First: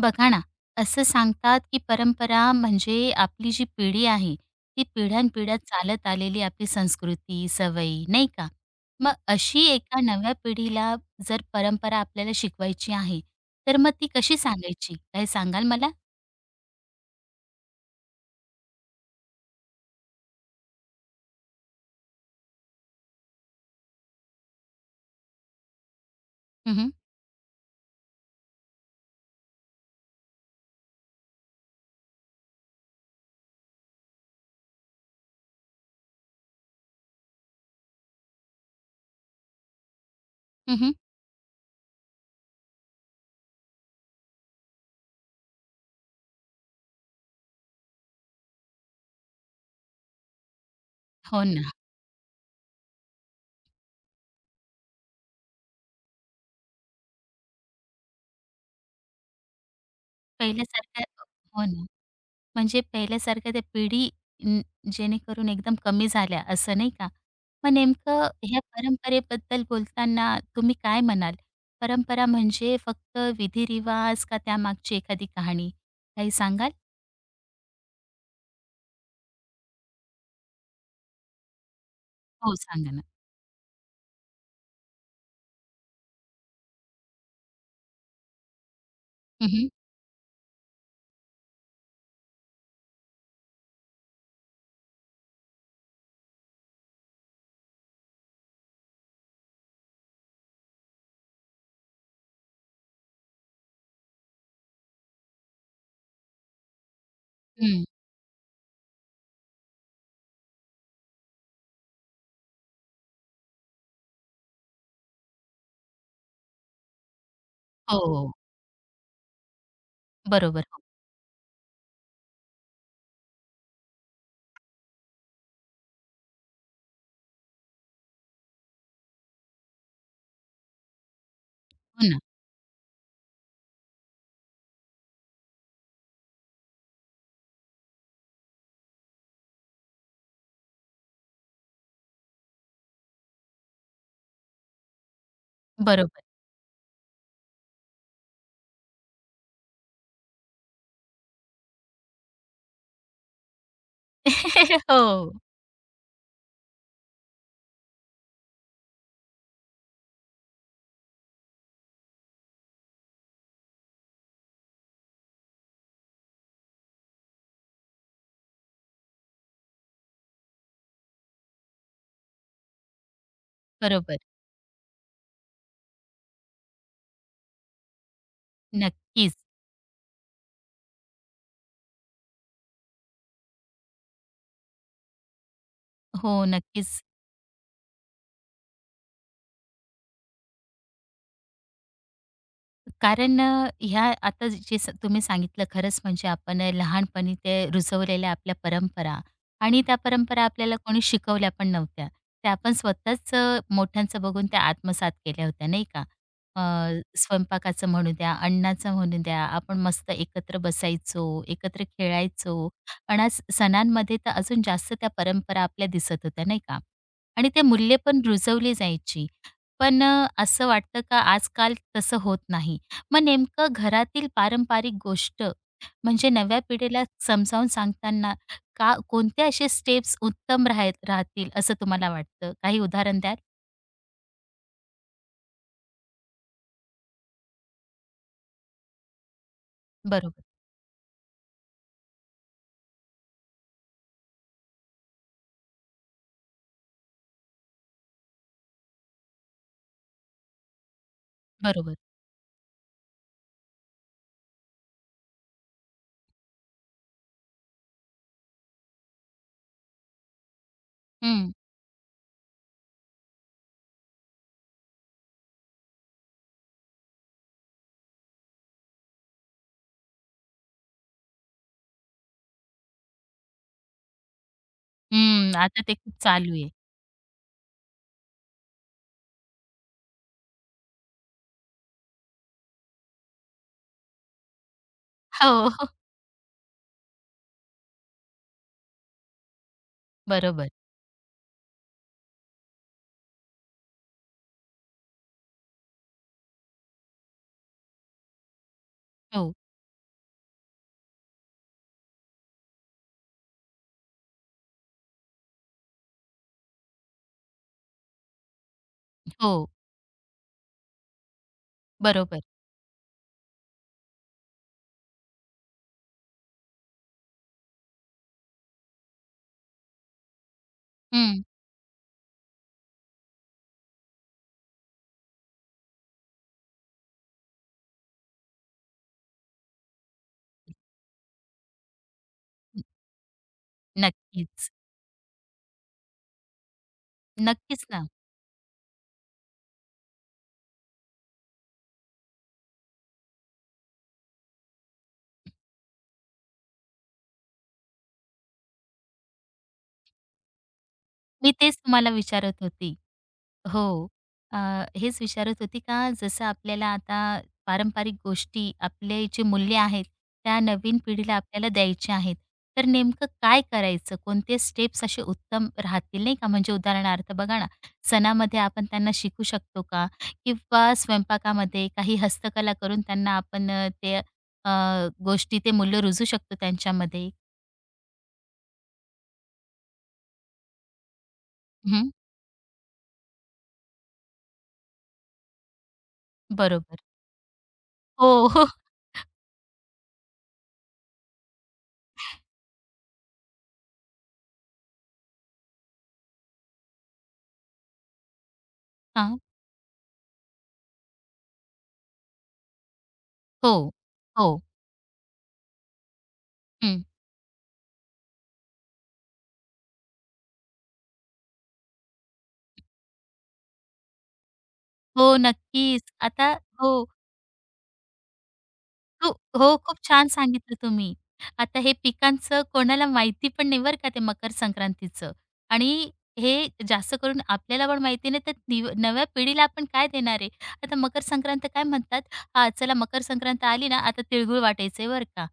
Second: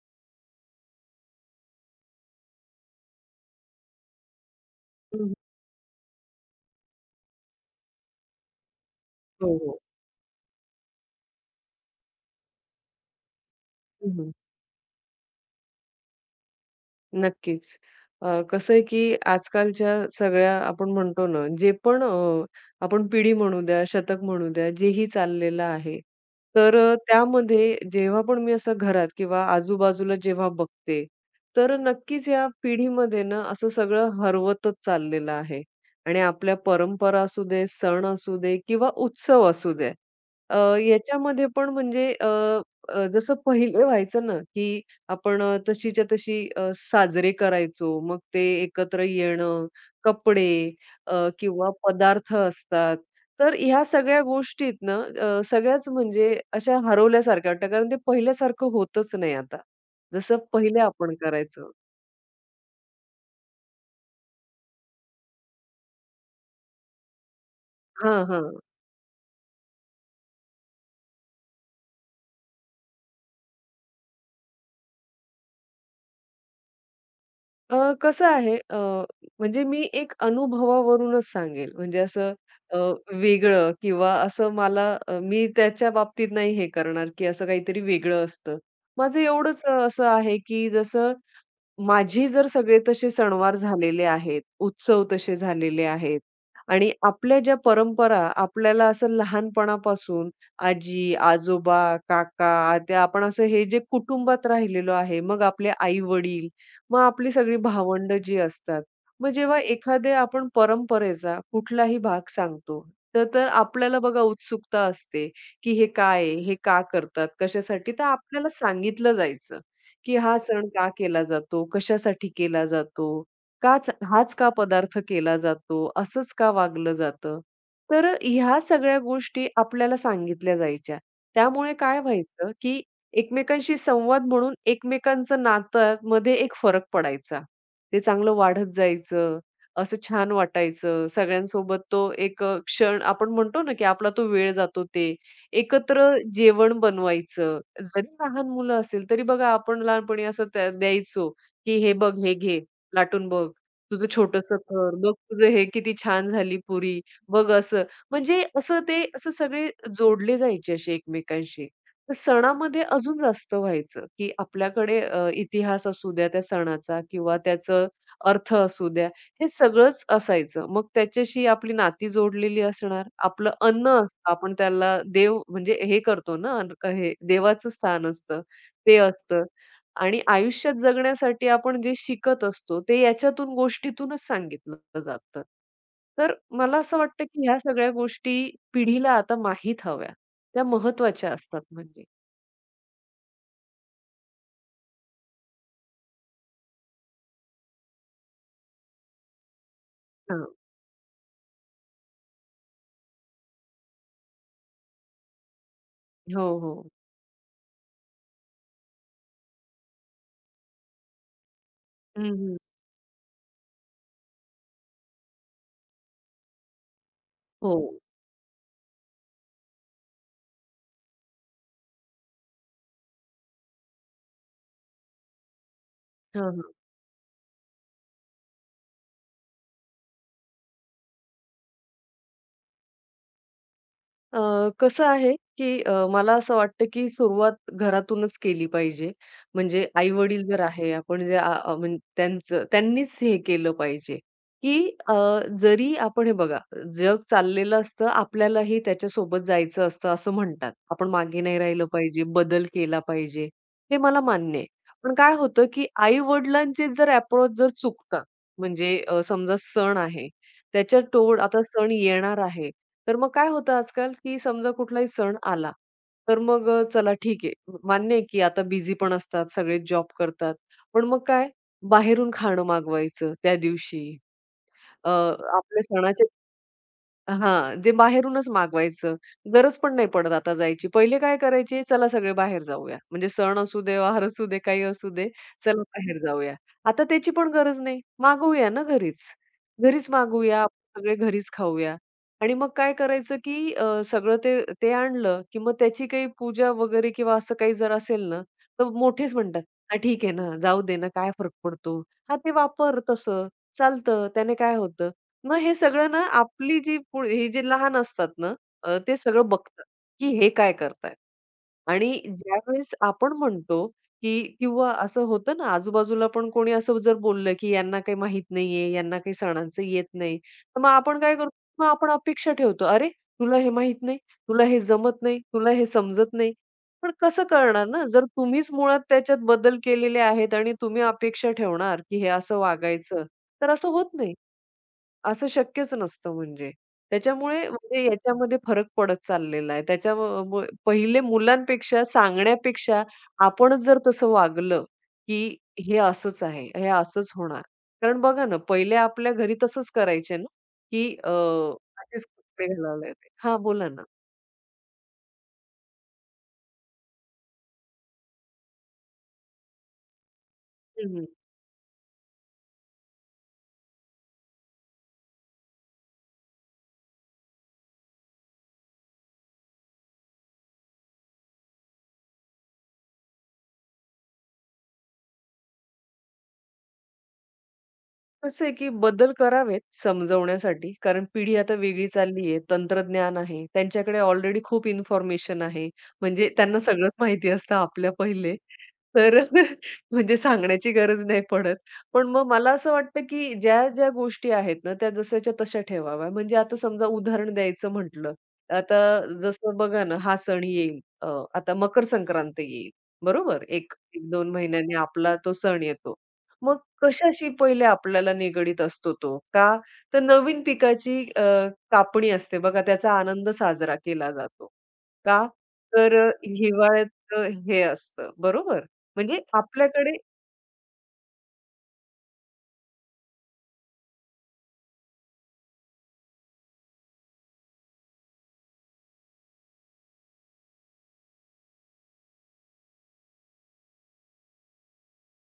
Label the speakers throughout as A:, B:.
A: बघा ना, असं सांगतात की परंपरा म्हणजे आपली जी पिढी आहे, ती
B: हं, हं.
A: पिढ्यानपिढ्या चालत आलेली आपली संस्कृती, सवयी, नाही का? मग
B: हो,
A: अशी
B: हो.
A: एका नव्या पिढीला जर परंपरा आपल्याला शिकवायची आहे, तर मग ती
B: हं, हं.
A: कशी सांगायची? काय सांगाल मला?
B: नक्कीच. कसं आहे, की आजकालच्या सगळ्या आपण म्हणतो ना, जे पण आपण पिढी म्हणू द्या, शतक म्हणू द्या, जेही चाललेलं आहे.
A: हं,
B: तर
A: हं.
B: त्यामध्ये जेव्हा पण मी असं घरात किंवा आजूबाजूला जेव्हा बघते, तर नक्कीच या पिढीमध्ये ना, असं सगळं हरवतच चाललेलं आहे. आणि आपल्या परंपरा असू दे, सण असू दे किंवा उत्सव असू दे, याच्यामध्ये पण म्हणजे अ, अ, जसं पहिले व्हायचं ना, की आपण तशीच्या तशी साजरे करायचो. मग ते एकत्र येणं, कपडे
A: हो
B: किंवा
A: ना.
B: पदार्थ असतात. तर ह्या सगळ्या गोष्टीत ना सगळ्याच म्हणजे अशा हरवल्यासारख्या वाटतात. कारण ते पहिल्यासारखं होतच नाही आता. जसं पहिले
A: पहिल्यासारखं
B: आपण
A: हो
B: करायचो.
A: ना. म्हणजे पहिल्यासारख्या त्या पिढी न जेणेकरून एकदम कमी झाल्या असं नाही का? मग नेमकं
B: हां, हां.
A: ह्या परंपरेबद्दल बोलताना तुम्ही काय म्हणाल? परंपरा म्हणजे फक्त विधी-रिवाज का त्यामागची एखादी कहाणी? काही सांगाल?
B: कसं आहे म्हणजे मी एक अनुभवावरूनच सांगेल. म्हणजे असं
A: हो,
B: अ,
A: सांगा ना.
B: वेगळं किंवा असं मला मी त्याच्या बाबतीत नाही हे करणार, की असं काहीतरी वेगळं असतं. माझं
A: हं,
B: एवढंच
A: हं.
B: असं आहे, की जसं माझी जर सगळे तसे सणवार झालेले आहेत, उत्सव तसे झालेले आहेत आणि आपल्या ज्या परंपरा आपल्याला असं लहानपणापासून आजी, आजोबा, काका, आत्या आपण असं हे जे कुटुंबात राहिलेलो आहे. मग आपले आई-वडील, मग आपली सगळी भावंड जी असतात. मग जेव्हा एखाद्या आपण परंपरेचा कुठलाही भाग सांगतो, तर तर आपल्याला बघा उत्सुकता असते, की हे काय आहे? हे का करतात? कशासाठी? तर
A: हो.
B: आपल्याला सांगितलं जायचं. की हा
A: बरोबर.
B: सण
A: हो.
B: का केला जातो? कशासाठी केला जातो? काच हाच का पदार्थ केला जातो? असंच का वागलं जातं? तर ह्या सगळ्या गोष्टी आपल्याला सांगितल्या जायच्या. त्यामुळे काय
A: हो ना.
B: व्हायचं, की एकमेकांशी संवाद म्हणून एकमेकांचं नात्यामध्ये एक फरक पडायचा. ते चांगलं वाढत जायचं. असं छान वाटायचं. सगळ्यांसोबत तो एक क्षण आपण म्हणतो ना, की आपला तो वेळ जातो ते. एकत्र
A: बरोबर.
B: जेवण बनवायचं. जरी लहान मुलं असेल, तरी बघा आपण लहानपणी असं त्या द्यायचो, की "हे बघ, हे घे, लाटून बघ, तुझं छोटंसं कर, बघ
A: हो.
B: तुझं हे किती छान झाली पुरी, बघ असं." म्हणजे असं ते असं सगळे जोडले जायचे असे एकमेकांशी. तर सणामध्ये अजून जास्त व्हायचं, की आपल्याकडे इतिहास असू द्या त्या सणाचा किंवा त्याचं अर्थ असू द्या. हे सगळंच असायचं. मग त्याच्याशी आपली नाती जोडलेली असणार. आपलं अन्न
A: बरोबर.
B: असतं. आपण त्याला देव म्हणजे हे करतो ना, अन्न हे देवाचं स्थान असतं, ते
A: नक्कीच.
B: असतं. आणि आयुष्यात जगण्यासाठी आपण जे शिकत असतो, ते याच्यातून गोष्टीतूनच सांगितलं जातं. तर
A: हो,
B: मला असं
A: नक्कीच.
B: वाटतं, की ह्या सगळ्या गोष्टी पिढीला आता माहीत हव्या. त्या महत्त्वाच्या असतात म्हणजे.
A: कारण ह्या आता जे स तुम्ही सांगितलं खरंच म्हणजे आपण लहानपणी ते रुजवलेल्या आपल्या परंपरा आणि त्या परंपरा
B: हां.
A: आपल्याला कोणी शिकवल्या पण नव्हत्या. त्या आपण स्वतःच मोठ्यांचं बघून त्या आत्मसात केल्या होत्या नाही का?
B: हो,
A: अ,
B: हो.
A: स्वयंपाकाचं म्हणू द्या, अण्णाचं म्हणू द्या, आपण मस्त एकत्र बसायचो, एकत्र
B: हं, हं.
A: खेळायचो आणि सणांमध्ये तर अजून जास्त त्या परंपरा आपल्या दिसत होत्या नाही का? आणि ते
B: हो.
A: मूल्य पण रुजवली जायची. पण असं वाटतं का आजकाल तसं होत नाही? मग नेमकं घरातील पारंपरिक गोष्ट म्हणजे नव्या
B: हां,
A: पिढीला समजावून सांगताना का कोणते असे स्टेप्स उत्तम राहतील असं तुम्हाला वाटतं? काही उदाहरण द्याल?
B: कसं आहे, की मला असं वाटतं, की सुरुवात घरातूनच केली पाहिजे. म्हणजे
A: बरोबर,
B: आई-वडील जर आहे, आपण जे म्हणजे त्यांचं त्यांनीच हे केलं पाहिजे, की अ, जरी आपण हे बघा, जग चाललेलं असतं, आपल्यालाही त्याच्यासोबत जायचं असतं, असं म्हणतात. आपण मागे नाही राहिलं
A: बरोबर.
B: पाहिजे, बदल केला पाहिजे, हे मला मान्य आहे. पण काय होतं, की आई-वडिलांचे जर अप्रोच जर चुकतात, म्हणजे समजा सण आहे, त्याच्या तोड
A: हं,
B: आता सण येणार आहे, तर मग काय होतं आजकाल, की समजा कुठलाही सण आला, तर मग चला ठीक आहे. मान्य आहे, की आता बिझी पण असतात, सगळे जॉब करतात. पण मग काय बाहेरून खाणं मागवायचं त्या दिवशी.
A: हं.
B: आपल्या
A: आता ते खूप
B: सणाच्या
A: चालू आहे.
B: हां, जे बाहेरूनच मागवायचं. गरज पण नाही पडत आता जायची. पहिले काय करायचे, चला सगळे बाहेर जाऊया. म्हणजे सण असू दे, वार असू दे, काही असू दे,
A: हो,
B: चला
A: हो.
B: बाहेर जाऊया. आता त्याची पण गरज नाही. मागवूया ना घरीच. घरीच मागवूया,
A: बरोबर.
B: आपण सगळे घरीच खाऊया. आणि मग काय करायचं, की सगळं ते ते आणलं, की मग त्याची काही पूजा वगैरे किंवा असं काही जर असेल ना, तर मोठेच
A: हो,
B: म्हणतात, "हां, ठीक आहे ना, जाऊ दे ना, काय फरक पडतो." हां, ते वापर तसं. चालतं, त्याने काय होतं. मग हे सगळं ना, आपली जी ही जी लहान असतात ना, ते सगळं
A: हो.
B: बघतात, की हे काय करतायत? आणि
A: बरोबर.
B: ज्यावेळेस आपण म्हणतो, की किंवा असं होतं ना, आजूबाजूला पण कोणी असं जर बोललं, की यांना काही माहीत नाहीये, यांना काही सणांचं येत नाही. तर मग आपण काय
A: हं.
B: करतो? मग आपण अपेक्षा ठेवतो, "अरे, तुला हे माहीत नाही, तुला हे जमत नाही, तुला हे समजत नाही." पण कसं कळणार ना, जर तुम्हीच मुळात त्याच्यात बदल केलेले आहेत आणि तुम्ही अपेक्षा ठेवणार, की हे असं वागायचं, तर असं होत नाही.
A: नक्कीच.
B: असं शक्यच नसतं म्हणजे. त्याच्यामुळे
A: नक्कीच
B: म्हणजे
A: ना.
B: याच्यामध्ये फरक पडत चाललेला आहे. त्याच्यामुळे पहिले मुलांपेक्षा सांगण्यापेक्षा आपणच जर तसं वागलं, की हे असंच आहे, हे असंच होणार. कारण बघा ना, पहिले आपल्या घरी तसंच करायचे ना, की
A: मी तेच तुम्हाला
B: असेच
A: विचारत
B: कपडे
A: होती.
B: घालायला येते. हां,
A: हो.
B: बोला ना.
A: अ, हेच विचारत होती का जसं आपल्याला आता पारंपरिक गोष्टी, आपले जे मूल्य आहेत, त्या नवीन
B: हं,
A: पिढीला आपल्याला द्यायच्या आहेत. तर नेमकं काय करायचं? कोणते स्टेप्स असे उत्तम राहतील नाही का? म्हणजे उदाहरणार्थ बघा ना, सणामध्ये आपण त्यांना शिकू शकतो का? किंवा स्वयंपाकामध्ये काही हस्तकला करून त्यांना आपण ते अ, गोष्टी, ते मूल्य रुजू शकतो त्यांच्यामध्ये.
B: कसं आहे, की बदल करावेत समजवण्यासाठी, कारण पिढी आता वेगळी
A: हं,
B: चालली आहे. तंत्रज्ञान आहे. त्यांच्याकडे ऑलरेडी खूप इन्फॉर्मेशन आहे. म्हणजे त्यांना
A: बरोबर.
B: सगळंच माहिती असतं आपल्या
A: हो,
B: पहिले.
A: हो.
B: तर म्हणजे सांगण्याची गरज नाही पडत. पण मग मला असं वाटतं, की ज्या-ज्या गोष्टी आहेत ना, त्या जशाच्या तशा ठेवाव्या. म्हणजे आता समजा उदाहरण द्यायचं म्हटलं, आता
A: हां.
B: जसं बघा ना, हा सण येईल. आता मकर संक्रांत येईल. बरोबर?
A: हो.
B: 1 1-2
A: हो.
B: महिन्यांनी आपला तो सण येतो. मग
A: हं.
B: कशाशी पहिले आपल्याला निगडीत असतो तो? का? तर नवीन पिकाची कापणी असते बघा, त्याचा आनंद साजरा केला जातो.
A: हो,
B: का?
A: नक्कीच.
B: तर
A: आता हो,
B: हिवाळ्यात हे असतं बरोबर?
A: हो,
B: म्हणजे
A: हो, खूप
B: आपल्याकडे
A: छान सांगितलं तुम्ही. आता हे पिकांचं कोणाला माहिती पण नाही बरं का ते मकर संक्रांतीचं आणि हे जास्त करून आपल्याला पण माहिती नाही, तर निव नव्या पिढीला आपण काय देणार आहे? आता मकर संक्रांत काय म्हणतात? हां, चला मकर संक्रांत आली ना, आता तिळगुळ वाटायचंय बरं का.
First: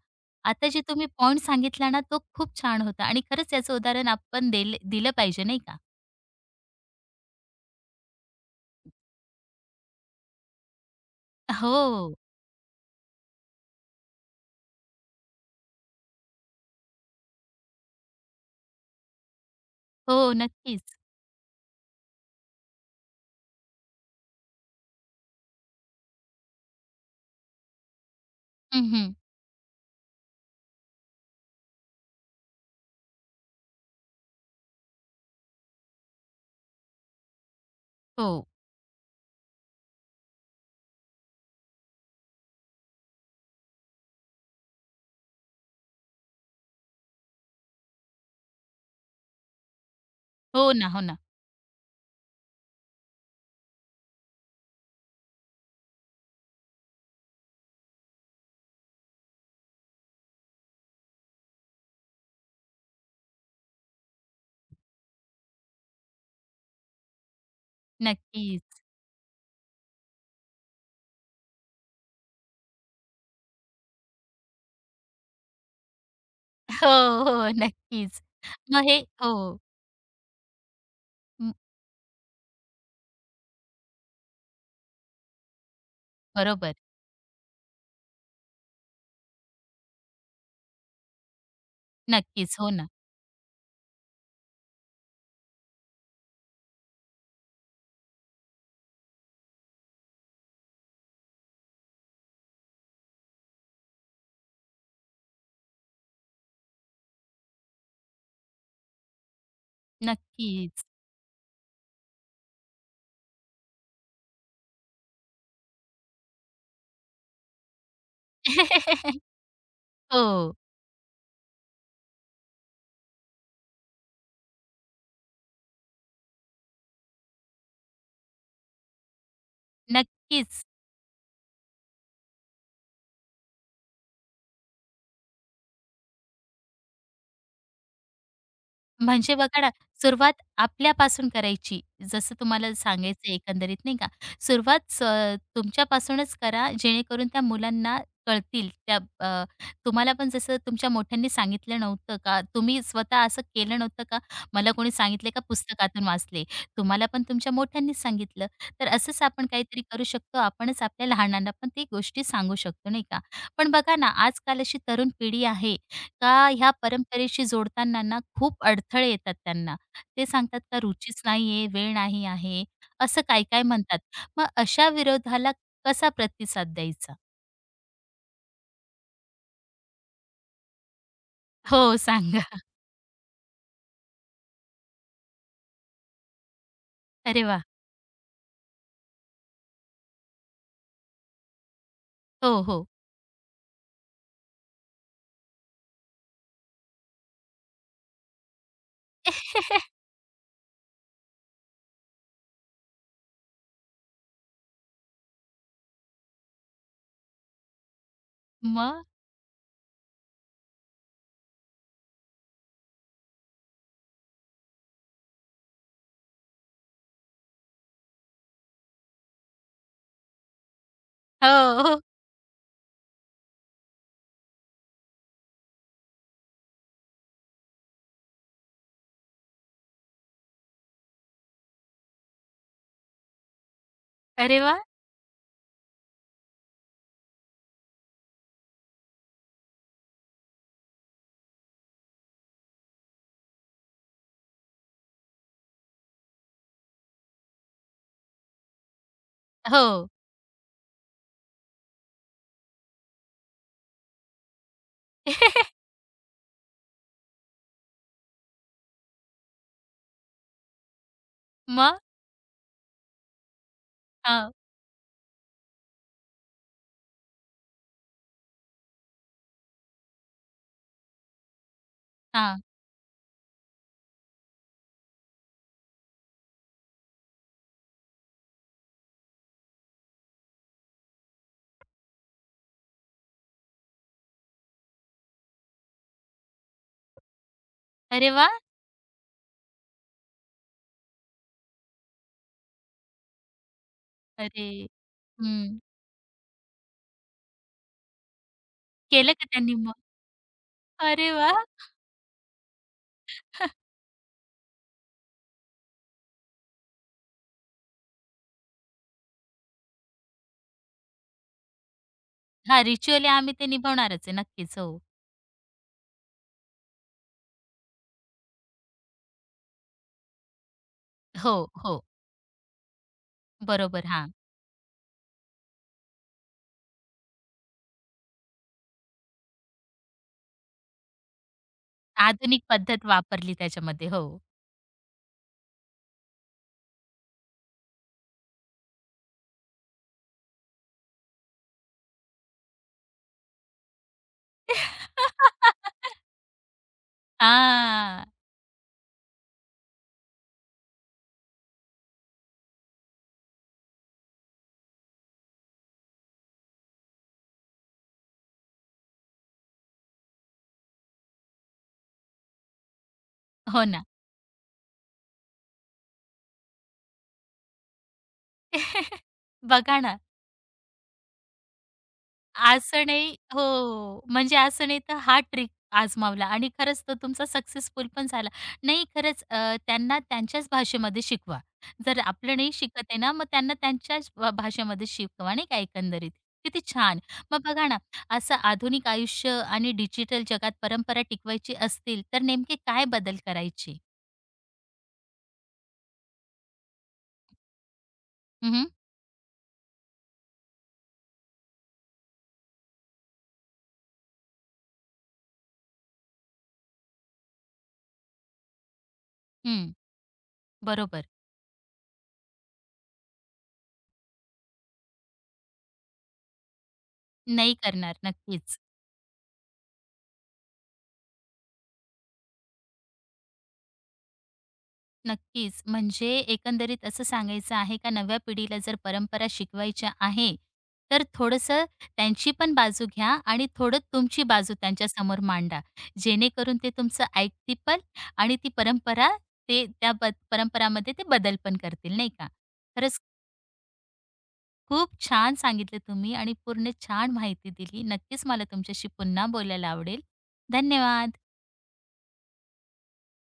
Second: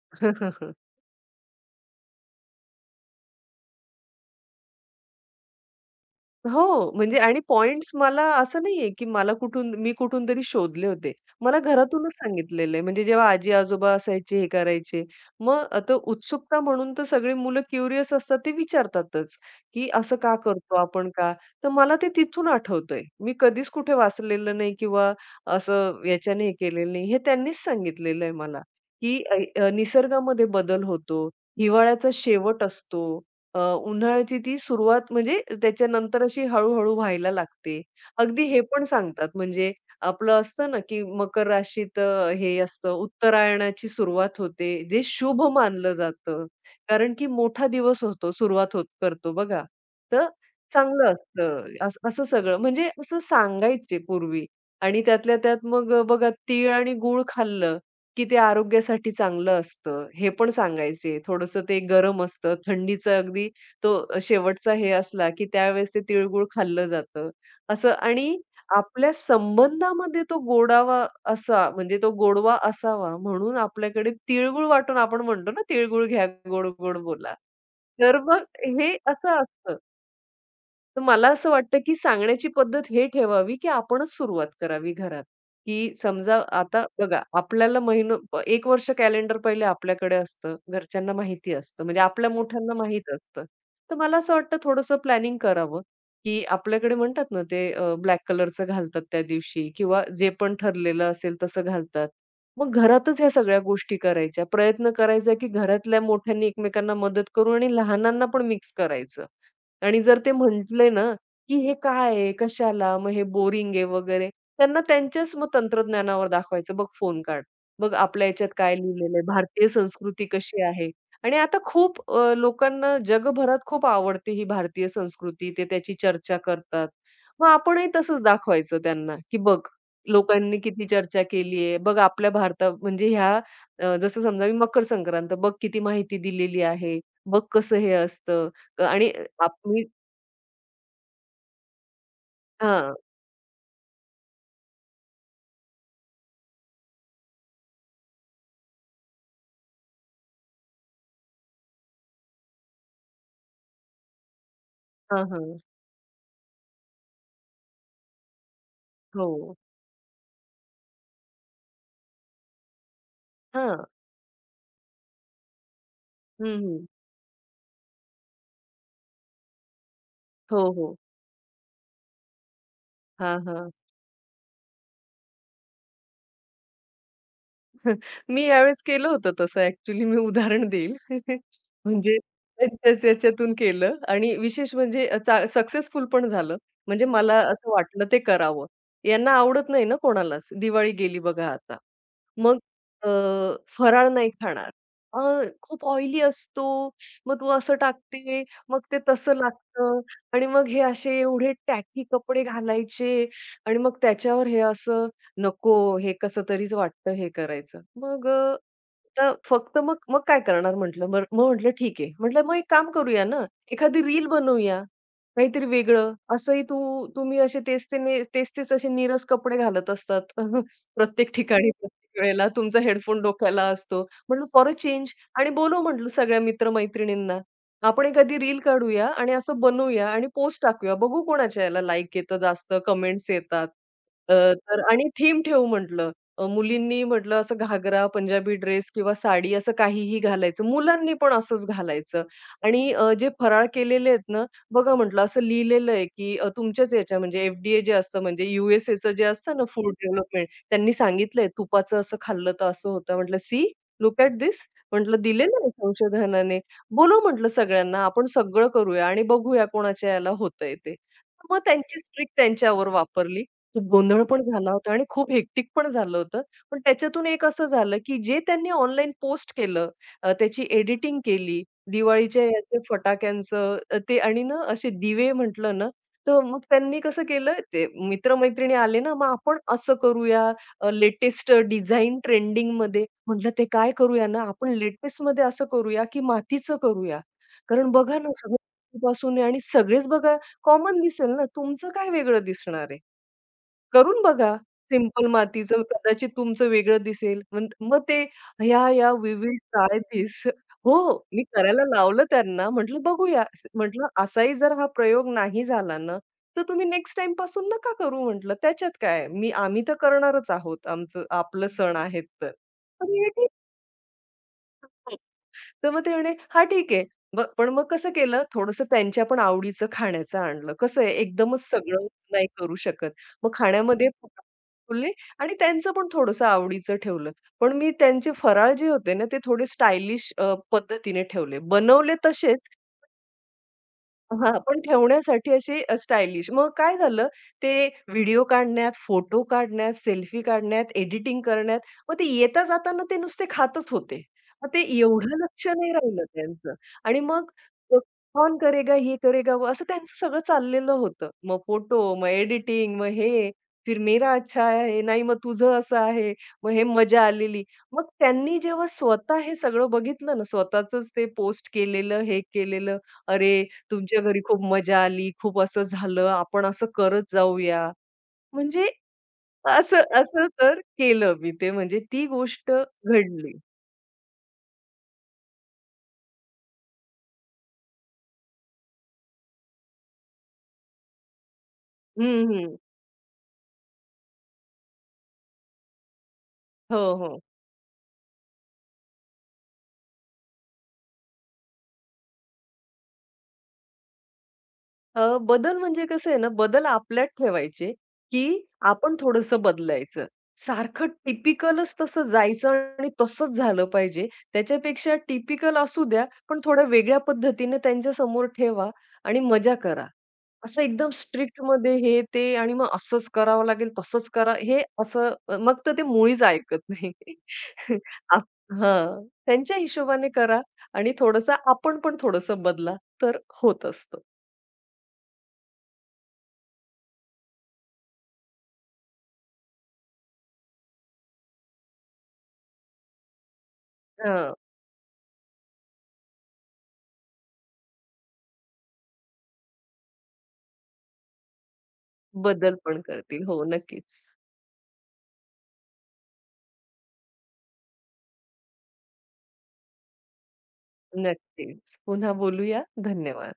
A: आता जे तुम्ही पॉइंट सांगितला ना, तो खूप छान होता आणि खरंच याचं उदाहरण आपण देल दिलं पाहिजे नाही का?
B: हो, म्हणजे आणि पॉइंट्स मला असं नाहीये, की मला कुठून मी कुठून तरी शोधले होते. मला घरातूनच
A: हो,
B: सांगितलेलं आहे. म्हणजे जेव्हा आजी-आजोबा असायचे, हे करायचे. मग आता उत्सुकता म्हणून तर सगळी मुलं क्युरियस असतात, ते विचारतातच, की असं
A: हो,
B: का करतो
A: नक्कीच.
B: आपण का? तर मला ते तिथून आठवतंय. मी कधीच कुठे वाचलेलं नाही किंवा असं याच्याने हे केलेलं नाही. हे त्यांनीच सांगितलेलं आहे मला,
A: हं, हं.
B: की अ, अ, निसर्गामध्ये बदल होतो, हिवाळ्याचा शेवट असतो. उन्हाळ्याची ती सुरुवात म्हणजे त्याच्यानंतर अशी हळू-हळू व्हायला लागते.
A: हो.
B: अगदी हे पण सांगतात म्हणजे आपलं असतं ना, की मकर राशीत हे असतं उत्तरायणाची सुरुवात होते, जे शुभ मानलं जातं. कारण की मोठा दिवस होतो, सुरुवात होत करतो बघा. तर
A: हो ना, हो
B: चांगलं
A: ना.
B: असतं. असं सगळं म्हणजे असं सांगायचे पूर्वी आणि त्यातल्या त्यात मग बघा तीळ आणि गूळ खाल्लं की ते आरोग्यासाठी चांगलं असतं, हे पण सांगायचे. थोडंसं ते गरम असतं, थंडीचं अगदी तो शेवटचा हे असला, की त्यावेळेस ते तिळगूळ खाल्लं जातं, असं. आणि
A: नक्कीच.
B: आपल्या संबंधामध्ये तो गोडवा असावा म्हणून आपल्याकडे तिळगूळ वाटून आपण म्हणतो ना, "तिळगूळ घ्या,
A: हो,
B: गोड-गोड बोला."
A: हो.
B: तर
A: नक्कीच.
B: मग
A: मग
B: हे
A: हे हो.
B: असं असतं. तर मला असं
A: हं,
B: वाटतं, की सांगण्याची पद्धत हे ठेवावी, की आपणच सुरुवात करावी घरात, की समजा
A: बरोबर.
B: आता बघा आपल्याला एक वर्ष कॅलेंडर पहिले आपल्याकडे असतं. घरच्यांना माहिती असतं. म्हणजे आपल्या
A: नक्कीच. हो
B: मोठ्यांना
A: ना.
B: माहीत असतं. तर मला असं वाटतं थोडंसं प्लॅनिंग करावं, की आपल्याकडे म्हणतात ना ते ब्लॅक कलरचं घालतात त्या दिवशी किंवा जे पण ठरलेलं असेल तसं घालतात. मग घरातच ह्या सगळ्या गोष्टी करायच्या. प्रयत्न करायचा, की घरातल्या मोठ्यांनी एकमेकांना मदत करू आणि लहानांना पण मिक्स करायचं. आणि जर ते
A: नक्कीच.
B: म्हटले ना, की "हे काय आहे? कशाला? मग हे बोरिंग आहे" वगैरे. त्यांना त्यांच्याच मग तंत्रज्ञानावर दाखवायचं. "बघ फोन काढ. बघ आपल्या ह्याच्यात काय लिहिलेलं आहे. भारतीय संस्कृती
A: हो.
B: कशी आहे?" आणि आता खूप लोकांना जगभरात खूप आवडते ही भारतीय संस्कृती. ते त्याची चर्चा करतात. मग आपणही तसंच दाखवायचं त्यांना, की "बघ, लोकांनी
A: नक्कीच.
B: किती चर्चा केली आहे. बघ आपल्या म्हणजे ह्या जसं समजा मी मकर संक्रांत बघ किती माहिती दिलेली आहे. बघ कसं हे असतं." आणि
A: म्हणजे बघा ना,
B: मी
A: सुरुवात आपल्यापासून करायची. जसं तुम्हाला
B: हां.
A: सांगायचं एकंदरीत नाही का. सुरुवात स तुमच्यापासूनच करा, जेणेकरून त्या मुलांना कळतील. त्या अ, तुम्हाला पण जसं तुमच्या मोठ्यांनी सांगितलं नव्हतं का? तुम्ही स्वतः असं केलं नव्हतं का? मला कोणी
B: हां,
A: सांगितले का
B: हां.
A: पुस्तकातून वाचले. तुम्हाला पण तुमच्या मोठ्यांनीच सांगितलं. तर असंच आपण
B: हो.
A: काहीतरी करू शकतो. आपणच आपल्या लहानांना पण ती गोष्टी सांगू शकतो, नाही का. पण
B: हां.
A: बघा ना, आजकाल अशी तरुण पिढी आहे का
B: हं,
A: ह्या
B: हं.
A: परंपरेशी जोडताना ना खूप अडथळे येतात त्यांना. ते
B: हो,
A: सांगतात का
B: हो.
A: रुचीच नाहीये, वेळ नाही आहे, असं
B: हां,
A: काय-काय
B: हां.
A: म्हणतात. मग अशा विरोधाला कसा प्रतिसाद द्यायचा?
B: मी यावेळेस केलं होतं तसं ॲक्चुअली मी उदाहरण देईल.
A: हो,
B: म्हणजे
A: सांगा.
B: त्यांच्याच याच्यातून केलं आणि विशेष म्हणजे अ, चा सक्सेसफुल पण झालं. म्हणजे मला
A: अरे वा!
B: असं वाटलं ते करावं. यांना आवडत नाही ना कोणालाच. दिवाळी गेली बघा आता. मग
A: हो, हो.
B: अ, फराळ नाही खाणार. अ, खूप ऑइली असतो. मग तू असं टाकते, मग ते तसं लागतं आणि मग हे असे एवढे टॅकी कपडे घालायचे आणि मग त्याच्यावर हे असं नको, हे कसं तरीच वाटतं हे करायचं.
A: मग?
B: तर फक्त मग मग काय करणार म्हटलं. बरं मग म्हटलं ठीक आहे. म्हटलं मग एक काम करूया ना, एखादी रील बनवूया, काहीतरी वेगळं. असंही तुम्ही असे तेच ते ने तेच-तेच असे नीरस कपडे घालत असतात. प्रत्येक
A: हो,
B: ठिकाणी,
A: हो.
B: प्रत्येक वेळेला तुमचा हेडफोन डोक्याला असतो. म्हटलं फॉर अ चेंज आणि बोलवू म्हटलं सगळ्या मित्र आपण एखादी रील काढूया आणि असं बनवूया आणि पोस्ट टाकूया. बघू कोणाच्या याला लाईक येतं जास्त, कमेंट्स येतात. अ,
A: अरे
B: तर
A: वाह!
B: आणि थीम ठेवू म्हटलं. मुलींनी म्हटलं असं घागरा, पंजाबी ड्रेस किंवा साडी असं काहीही घालायचं. मुलांनी पण असंच घालायचं. आणि जे फराळ केलेले आहेत ना, बघा म्हटलं असं लिहिलेलं आहे, की तुमच्याच याच्या म्हणजे एफ जे असतं म्हणजे यू जे असतं ना फूड
A: हो.
B: डेव्हलपमेंट, त्यांनी सांगितलंय तुपाचं असं खाल्लं तर असं होतं. म्हटलं, "सी लूक ॲट धिस." म्हटलं, "दिलेलं आहे संशोधनाने." बोलू म्हटलं सगळ्यांना, आपण सगळं करूया आणि बघूया कोणाच्या याला होतंय ते. मग
A: मग?
B: त्यांचीच ट्रिक त्यांच्यावर वापरली. खूप गोंधळ पण
A: हां,
B: झाला होता आणि खूप हेक्टिक पण झालं होतं. पण त्याच्यातून एक असं झालं, की जे त्यांनी ऑनलाईन पोस्ट केलं, त्याची एडिटिंग केली, दिवाळीच्या
A: हां.
B: याचे फटाक्यांचं ते आणि ना असे दिवे म्हटलं ना, तर मग त्यांनी कसं केलं, ते मित्र आले ना, मग आपण असं करूया, लेटेस्ट ट्रेंडिंगमध्ये. म्हटलं ते काय करूया ना, आपण लेटेस्टमध्ये असं करूया, की मातीचं करूया. कारण बघा
A: अरे
B: ना, सगळं
A: वाह!
B: मातीपासून आहे आणि सगळेच बघा कॉमन दिसेल ना, तुमचं काय वेगळं दिसणार आहे? करून बघा.
A: अरे
B: सिंपल
A: हं.
B: मातीचं कदाचित तुमचं वेगळं दिसेल. मग मग ते
A: केलं का
B: विविध
A: त्यांनी मग?
B: काय दिस हो,
A: अरे
B: मी
A: वाह! हां,
B: करायला लावलं त्यांना. म्हटलं बघूया. म्हटलं असाही जर हा प्रयोग नाही झाला ना, तर तुम्ही नेक्स्ट टाईमपासून नका करू म्हटलं. त्याच्यात काय आहे? आम्ही तर करणारच आहोत. आमचं आपलं सण आहेत तर. तर
A: रिच्युअली
B: हे ठीक
A: आम्ही ते निभावणारच आहे. नक्कीच. हो.
B: तर मग ते म्हणे, "हां, ठीक आहे." मग पण मग कसं केलं, थोडंसं त्यांच्या पण आवडीचं खाण्याचं आणलं. कसं आहे,
A: हो,
B: एकदमच
A: हो.
B: सगळं नाही करू शकत. मग
A: बरोबर.
B: खाण्यामध्ये
A: हा!
B: बोलले आणि त्यांचं पण थोडंसं आवडीचं ठेवलं. पण मी त्यांचे फराळ जे होते ना, ते थोडे स्टायलिश पद्धतीने ठेवले. बनवले तसेच,
A: आधुनिक पद्धत वापरली त्याच्यामध्ये. हो.
B: हां, पण ठेवण्यासाठी अशी स्टायलिश. मग काय झालं, ते व्हिडिओ काढण्यात, फोटो काढण्यात, सेल्फी काढण्यात, एडिटिंग करण्यात, मग ते येता जाताना ते नुसते खातच होते. मग ते एवढं लक्ष नाही राहिलं त्यांचं आणि मग अ,
A: हां.
B: कौन करेगा ये करेगा वो असं त्यांचं सगळं चाललेलं होतं. मग फोटो, मग एडिटिंग, मग हे, फिर मेरा अच्छा है, नाही मग तुझं असं आहे, मग हे मजा आलेली. मग त्यांनी जेव्हा स्वतः हे सगळं बघितलं ना, स्वतःचंच ते पोस्ट केलेलं, हे केलेलं, अरे
A: हो ना.
B: तुमच्या घरी खूप मजा आली, खूप असं झालं, आपण असं करत जाऊया. म्हणजे
A: बघा
B: असं
A: ना,
B: असं तर केलं मी ते म्हणजे ती गोष्ट
A: आसने
B: घडली.
A: हो, म्हणजे आसने तर हा ट्रिक आजमावला आणि खरंच तो तुमचा सक्सेसफुल पण झाला. नाही खरंच त्यांना त्यांच्याच भाषेमध्ये शिकवा. जर
B: हं,
A: आपलं नाही
B: हं.
A: शिकत आहे ना, मग त्यांना त्यांच्याच भाषेमध्ये शिकवा नाही का एकंदरीत. किती
B: हो,
A: छान.
B: हो.
A: मग बघा ना, असं आधुनिक आयुष्य आणि डिजिटल जगात परंपरा टिकवायची असतील, तर नेमके काय बदल करायचे?
B: बदल म्हणजे कसं आहे ना, बदल आपल्यात ठेवायचे, की
A: हं,
B: आपण थोडंसं बदलायचं. सारखं टिपिकलच तसं जायचं आणि तसंच झालं पाहिजे. त्याच्यापेक्षा टिपिकल असू द्या, पण थोड्या वेगळ्या पद्धतीने त्यांच्यासमोर ठेवा आणि मजा
A: हं.
B: करा. असं एकदम स्ट्रिक्ट
A: बरोबर.
B: स्ट्रिक्टमध्ये हे, ते आणि मग असंच करावं लागेल, तसंच करा हे असं मग तर ते मुळीच ऐकत नाही.
A: नाही करणार.
B: आप
A: नक्कीच.
B: हां, त्यांच्या हिशोबाने करा आणि थोडंसं आपण पण थोडंसं बदला, तर होत असतं.
A: नक्कीच. म्हणजे एकंदरीत असं सांगायचं आहे का नव्या पिढीला जर परंपरा शिकवायच्या आहे, तर थोडंसं त्यांची पण बाजू घ्या आणि थोडं तुमची
B: हां,
A: बाजू त्यांच्यासमोर मांडा. जेणेकरून ते तुमचं ऐकतील पण आणि ती परंपरा ते त्या ब परंपरामध्ये ते बदल पण करतील, नाही का?
B: बदल पण
A: खरंच
B: करतील. हो, नक्कीच.
A: खूप छान सांगितलं तुम्ही आणि पूर्ण छान माहिती दिली. नक्कीच मला तुमच्याशी पुन्हा बोलायला आवडेल. धन्यवाद.
B: नक्कीच. पुन्हा बोलूया. धन्यवाद.